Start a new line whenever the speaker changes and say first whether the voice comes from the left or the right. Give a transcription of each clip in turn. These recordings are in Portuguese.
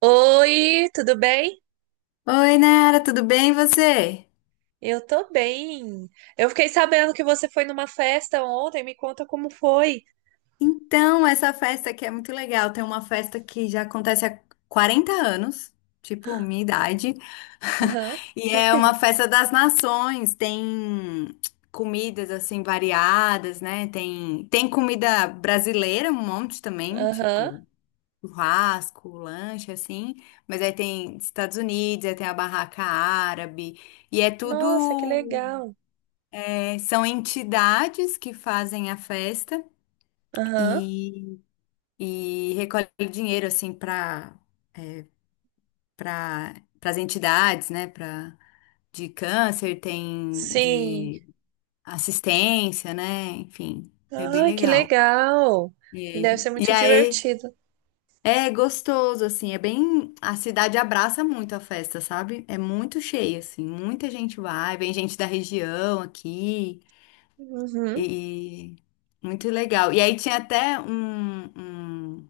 right: Oi, tudo bem?
left: Oi, Nara, tudo bem e você?
right: Eu tô bem. Eu fiquei sabendo que você foi numa festa ontem, me conta como foi.
left: Então, essa festa aqui é muito legal. Tem uma festa que já acontece há 40 anos, tipo minha idade.
right: Aham,
left: E é uma festa das nações. Tem comidas assim variadas, né? Tem comida brasileira, um monte também,
right: aham.
left: tipo churrasco, lanche assim, mas aí tem Estados Unidos, aí tem a barraca árabe, e é
right: Nossa, que
left: tudo.
right: legal.
left: É, são entidades que fazem a festa
right: Aham.
left: e, e recolhem dinheiro assim para as entidades, né? Para de câncer, tem
right: Sim.
left: de assistência, né? Enfim, é bem
right: Ai, que
left: legal.
right: legal. E deve
left: E,
right: ser
left: e
right: muito
left: aí
right: divertido.
left: é gostoso assim, é bem a cidade abraça muito a festa, sabe? É muito cheia assim, muita gente vai, vem gente da região aqui.
right: Uhum.
left: E muito legal. E aí tinha até um-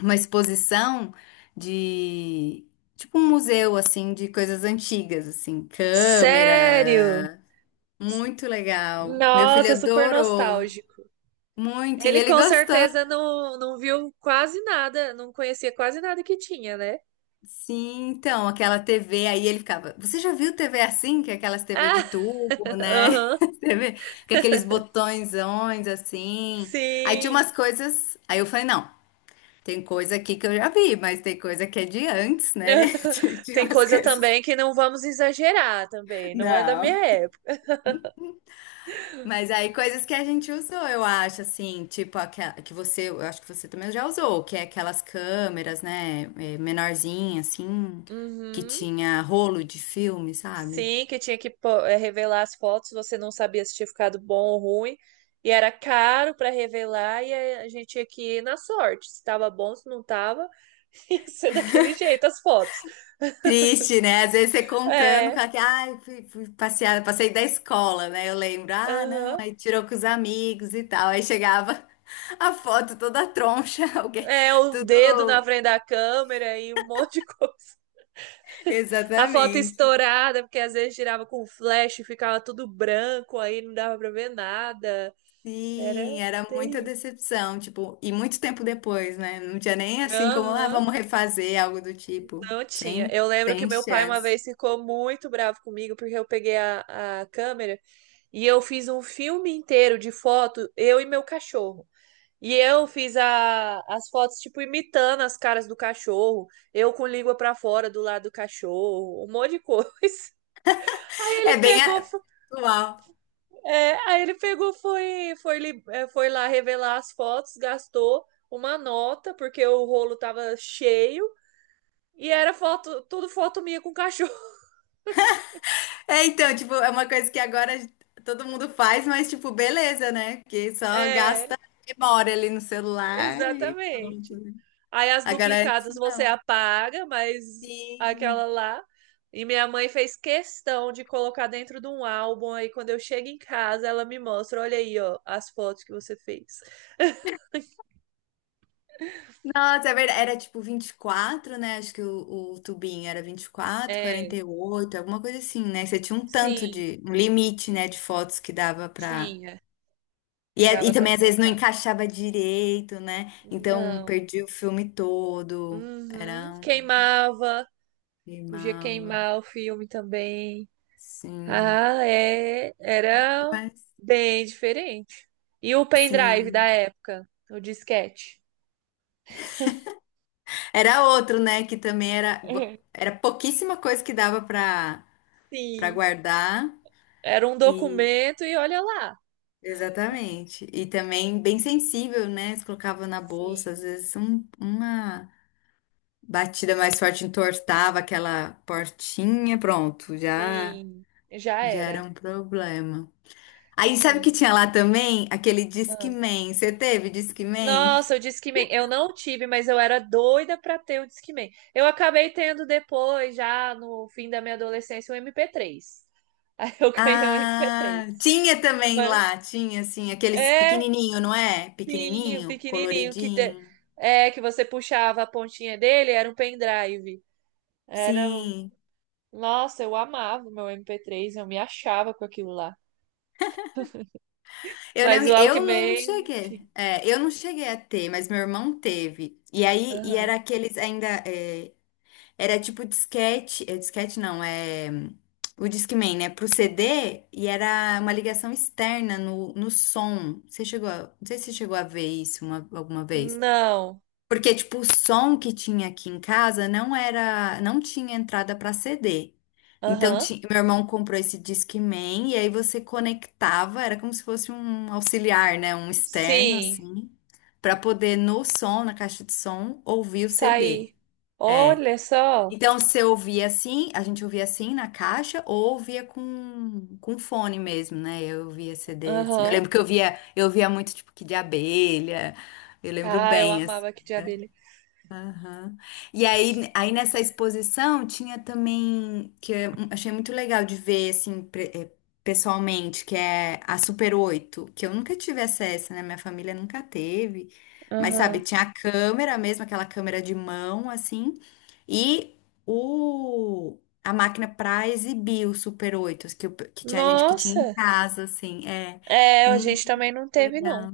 left: uma exposição de tipo um museu assim de coisas antigas, assim,
right: Sério?
left: câmera. Muito legal. Meu filho
right: Nossa, super
left: adorou
right: nostálgico.
left: muito e
right: Ele
left: ele
right: com
left: gostou.
right: certeza não viu quase nada, não conhecia quase nada que tinha, né?
left: Sim, então, aquela TV aí ele ficava, você já viu TV assim, que é aquelas TV de
right: Ah,
left: tubo, né?
right: aham.
left: TV com aqueles botõezões assim. Aí tinha
right: Sim.
left: umas coisas, aí eu falei, não, tem coisa aqui que eu já vi, mas tem coisa que é de antes, né? De de
right: Tem
left: umas
right: coisa
left: coisas.
right: também que não vamos exagerar também, não é da minha
left: Não.
right: época.
left: Mas aí coisas que a gente usou, eu acho, assim, tipo aquela que você, eu acho que você também já usou, que é aquelas câmeras, né, é, menorzinha, assim, que
right: Uhum.
left: tinha rolo de filme, sabe?
right: Sim, que tinha que revelar as fotos, você não sabia se tinha ficado bom ou ruim, e era caro para revelar, e a gente tinha que ir na sorte, se estava bom, se não estava, ia ser daquele jeito as fotos.
left: Triste, né? Às vezes você contando com
right: É,
left: aquela, ai, fui passear, passei da escola, né? Eu lembro, ah, não,
right: aham.
left: aí tirou com os amigos e tal, aí chegava a foto toda troncha, alguém,
right: É, o dedo na
left: tudo.
right: frente da câmera e um monte de coisa. A foto
left: Exatamente.
right: estourada, porque às vezes girava com flash, e ficava tudo branco, aí não dava pra ver nada.
left: Sim,
right: Era
left: era muita
right: TI.
left: decepção, tipo, e muito tempo depois, né? Não tinha nem assim como, ah,
right: Aham,
left: vamos refazer algo do tipo.
right: não tinha.
left: Sem,
right: Eu lembro que
left: sem
right: meu pai uma
left: chance.
right: vez ficou muito bravo comigo porque eu peguei a câmera e eu fiz um filme inteiro de foto, eu e meu cachorro. E eu fiz a, as fotos, tipo, imitando as caras do cachorro, eu com língua pra fora do lado do cachorro, um monte de coisa. Aí ele
left: É bem
right: pegou,
left: a- atual.
right: é, aí ele pegou, é, foi lá revelar as fotos, gastou uma nota, porque o rolo tava cheio. E era foto, tudo foto minha com cachorro.
left: É, então, tipo, é uma coisa que agora todo mundo faz, mas, tipo, beleza, né? Porque só
right: É,
left: gasta memória ali no celular e pronto,
right: exatamente.
left: né?
right: Aí as
left: Agora antes
right: duplicadas você
left: não.
right: apaga, mas
left: Sim.
right: aquela lá. E minha mãe fez questão de colocar dentro de um álbum. Aí quando eu chego em casa, ela me mostra: olha aí, ó, as fotos que você fez.
left: Nossa, é verdade. Era tipo 24, né? Acho que o tubinho era 24, quarenta
right: É,
left: e oito alguma coisa assim, né? Você tinha um tanto
right: sim,
left: de, um limite, né, de fotos que dava pra.
right: tinha,
left: E,
right: que
left: é- e
right: dava pra
left: também às vezes não
right: colocar.
left: encaixava direito, né? Então
right: Não.
left: perdi o filme todo.
right: Uhum.
left: Era um
right: Queimava, podia
left: queimava,
right: queimar o filme também.
left: sim.
right: Ah, é, era
left: Mas
right: bem diferente. E o pendrive da
left: sim.
right: época, o disquete?
left: Era outro, né? Que também era, era pouquíssima coisa que dava pra, pra
right: Sim,
left: guardar.
right: era um documento e olha lá.
left: Exatamente. E também bem sensível, né? Você colocava na bolsa, às
right: Sim.
left: vezes uma batida mais forte entortava aquela portinha, pronto, já
right: Sim, já
left: já era
right: era.
left: um problema. Aí sabe o que
right: Sim.
left: tinha lá também? Aquele
right: Ah.
left: Discman. Você teve Discman?
right: Nossa, o Discman. Eu não tive, mas eu era doida pra ter o Discman. Eu acabei tendo depois, já no fim da minha adolescência, o MP3. Aí eu ganhei o MP3.
left: Ah, tinha também
right: Mas,
left: lá, tinha assim, aqueles
right: é,
left: pequenininho, não é?
right: sim, o
left: Pequenininho,
right: pequenininho que te...
left: coloridinho.
right: é que você puxava a pontinha dele, era um pendrive. Era,
left: Sim.
right: nossa, eu amava o meu MP3, eu me achava com aquilo lá.
left: Eu
right: Mas o
left: lembro, eu não
right: Walkman, não tinha.
left: cheguei, é, eu não cheguei a ter, mas meu irmão teve. E aí, e era
right: Aham.
left: aqueles ainda, é, era tipo disquete, é, disquete não, é, o Discman, né, pro CD, e era uma ligação externa no som. Você chegou a, não sei se você chegou a ver isso alguma vez.
right: Não.
left: Porque, tipo, o som que tinha aqui em casa não era, não tinha entrada para CD. Então,
right: Aham.
left: meu irmão comprou esse Discman e aí você conectava, era como se fosse um auxiliar, né, um externo
right: Sim.
left: assim, para poder no som, na caixa de som, ouvir o CD.
right: Saí.
left: É.
right: Olha só.
left: Então, você ouvia assim, a gente ouvia assim na caixa ou ouvia com fone mesmo, né? Eu ouvia CD assim. Eu
right: Aham.
left: lembro que eu via muito tipo que de abelha. Eu lembro
right: Ah, eu
left: bem assim.
right: amava aqui de abelha.
left: Aham. E aí, aí nessa exposição tinha também, que eu achei muito legal de ver, assim, pessoalmente, que é a Super 8 que eu nunca tive acesso, né? Minha família nunca teve. Mas, sabe,
right: Aham.
left: tinha a câmera mesmo, aquela câmera de mão, assim, e o, a máquina pra exibir o Super 8, que, que tinha gente que tinha em
right: Nossa,
left: casa, assim, é.
right: é, a
left: Hum,
right: gente também não teve, não.
left: legal.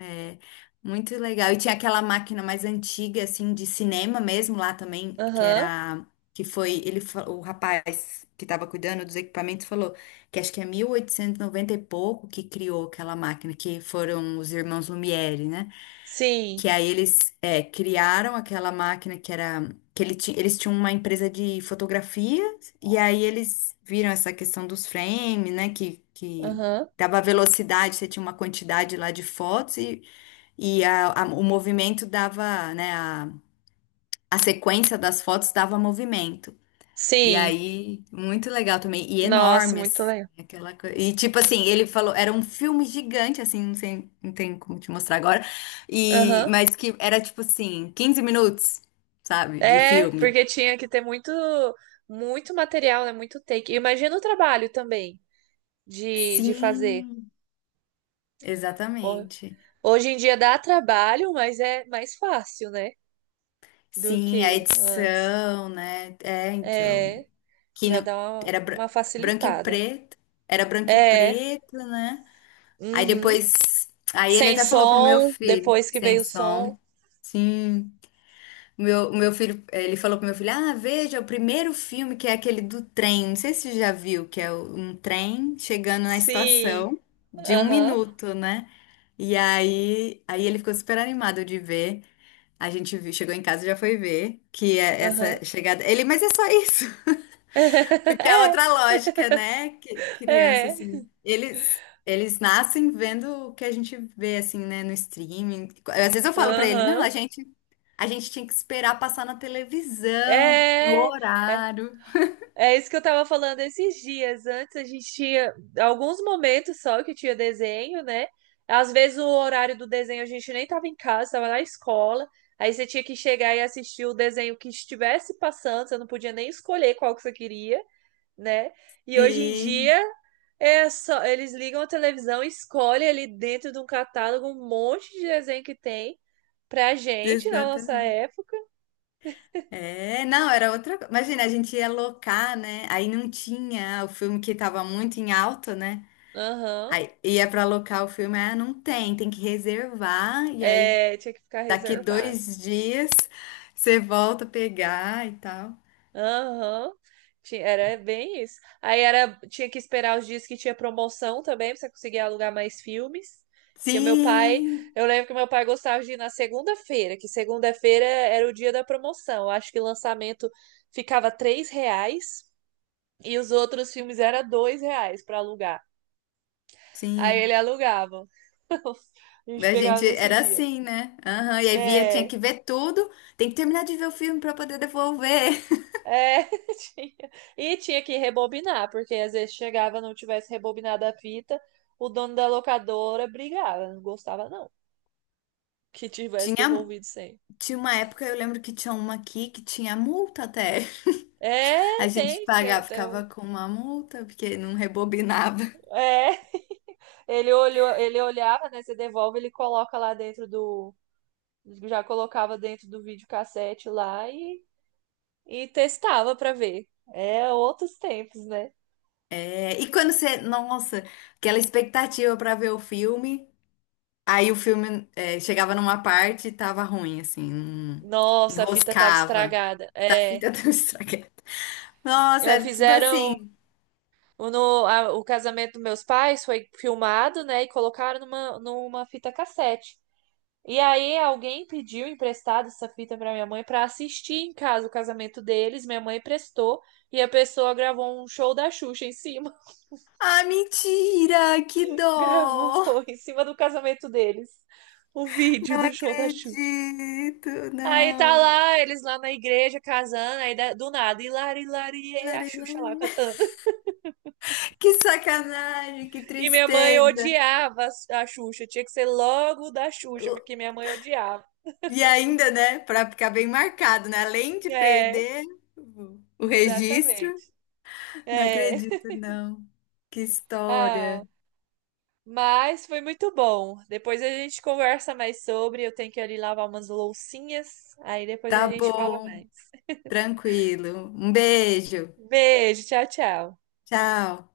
left: É, muito legal. E tinha aquela máquina mais antiga, assim, de cinema mesmo lá também, que
right: Aham.
left: era, que foi, ele, o rapaz que estava cuidando dos equipamentos falou que acho que é 1890 e noventa e pouco que criou aquela máquina, que foram os irmãos Lumière, né? Que
right: Sim.
left: aí eles, é, criaram aquela máquina que era, que eles tinham uma empresa de fotografia, e aí eles viram essa questão dos frames, né? Que
right: Aham.
left: dava velocidade, você tinha uma quantidade lá de fotos e o movimento dava, né? A sequência das fotos dava movimento. E
right: Sim.
left: aí, muito legal também. E
right: Nossa,
left: enorme,
right: muito
left: assim,
right: legal.
left: aquela coisa. E tipo assim, ele falou, era um filme gigante, assim, não sei, não tem como te mostrar agora. E,
right: Aham.
left: mas que era tipo assim, 15 minutos, sabe, de
right: É,
left: filme.
right: porque tinha que ter muito, muito material, né? Muito take. Imagina o trabalho também de fazer.
left: Sim,
right: Ho-
left: exatamente.
right: Hoje em dia dá trabalho, mas é mais fácil, né? Do que
left: Sim, a
right: antes.
left: edição, né? É, então.
right: É,
left: Que
right: já
left: não,
right: dá
left: era
right: uma
left: branco e
right: facilitada.
left: preto. Era branco e
right: É.
left: preto, né? Aí
right: Uhum.
left: depois, aí ele
right: Sem
left: até falou pro meu
right: som,
left: filho,
right: depois que
left: sem
right: veio o som.
left: som. Sim, o meu filho, ele falou pro meu filho, ah, veja, o primeiro filme que é aquele do trem, não sei se você já viu, que é o- um trem chegando na
right: Sim.
left: estação de um
right: Aham.
left: minuto, né? E aí, aí ele ficou super animado de ver, a gente viu- chegou em casa e já foi ver, que é
right: Aham.
left: essa chegada, ele, mas é só isso, porque é
right: É,
left: outra lógica, né? Que criança,
right: é.
left: assim, eles nascem vendo o que a gente vê, assim, né, no streaming. Às vezes eu falo pra ele, não,
right: Aham.
left: a gente tinha que esperar passar na televisão, no
right: É, é.
left: horário.
right: É isso que eu tava falando esses dias. Antes a gente tinha alguns momentos só que tinha desenho, né? Às vezes o horário do desenho a gente nem tava em casa, tava na escola. Aí você tinha que chegar e assistir o desenho que estivesse passando, você não podia nem escolher qual que você queria, né? E hoje em
left: Sim,
right: dia é só eles ligam a televisão, e escolhem ali dentro de um catálogo um monte de desenho que tem. Pra gente, na nossa
left: exatamente.
right: época,
left: É, não, era outra coisa. Imagina, a gente ia locar, né? Aí não tinha o filme que tava muito em alta, né?
right: aham,
left: Aí ia pra locar o filme, ah, não tem, tem que reservar. E aí
right: é, tinha que ficar
left: daqui
right: reservado.
left: 2 dias você volta a pegar e tal.
right: Aham, era bem isso. Aí era, tinha que esperar os dias que tinha promoção também, pra você conseguir alugar mais filmes. Porque o meu pai,
left: Sim,
right: eu lembro que o meu pai gostava de ir na segunda-feira, que segunda-feira era o dia da promoção. Eu acho que o lançamento ficava três reais e os outros filmes era dois reais para alugar. Aí
left: sim.
right: ele alugava. A gente
left: A
right: pegava
left: gente
right: nesse
left: era
right: dia.
left: assim, né? Aham. E aí via, tinha
right: É.
left: que ver tudo. Tem que terminar de ver o filme para poder devolver.
right: É, tinha. E tinha que rebobinar, porque às vezes chegava, não tivesse rebobinado a fita, o dono da locadora brigava, não gostava não, que tivesse
left: Tinha,
right: devolvido sem.
left: tinha uma época, eu lembro que tinha uma aqui que tinha multa até.
right: É,
left: A gente
right: tem, tinha,
left: pagava,
right: tem um-
left: ficava com uma multa, porque não rebobinava.
right: é, ele olhava, né, você devolve, ele coloca lá dentro do, já colocava dentro do videocassete lá e testava pra ver. É, outros tempos, né?
left: É, e quando você, nossa, aquela expectativa para ver o filme. Aí o filme é, chegava numa parte e tava ruim, assim,
right: Nossa, a fita tava
left: enroscava.
right: estragada.
left: Tá, a
right: É,
left: fita tão estragada. Nossa,
right: é,
left: era tudo
right: fizeram
left: assim.
right: O, no- a- o casamento dos meus pais foi filmado, né? E colocaram numa, numa fita cassete. E aí alguém pediu emprestado essa fita para minha mãe para assistir em casa o casamento deles. Minha mãe prestou e a pessoa gravou um show da Xuxa em cima.
left: Ah, mentira! Que dó!
right: Gravou em cima do casamento deles. O vídeo
left: Não
right: do show da Xuxa.
left: acredito,
right: Aí tá
left: não.
right: lá, eles lá na igreja casando, aí do nada, hilari, hilari, e a
left: Larê,
right: Xuxa
left: larê.
right: lá cantando.
left: Que sacanagem, que
right: E minha mãe
left: tristeza.
right: odiava a Xuxa. Tinha que ser logo da Xuxa, porque minha mãe odiava.
left: E ainda, né, pra ficar bem marcado, né? Além de
right: É,
left: perder o registro,
right: exatamente.
left: não
right: É.
left: acredito, não. Que
right: Ah,
left: história.
right: mas foi muito bom. Depois a gente conversa mais sobre. Eu tenho que ali lavar umas loucinhas. Aí depois a
left: Tá
right: gente fala
left: bom.
right: mais.
left: Tranquilo. Um beijo.
right: Beijo, tchau, tchau.
left: Tchau.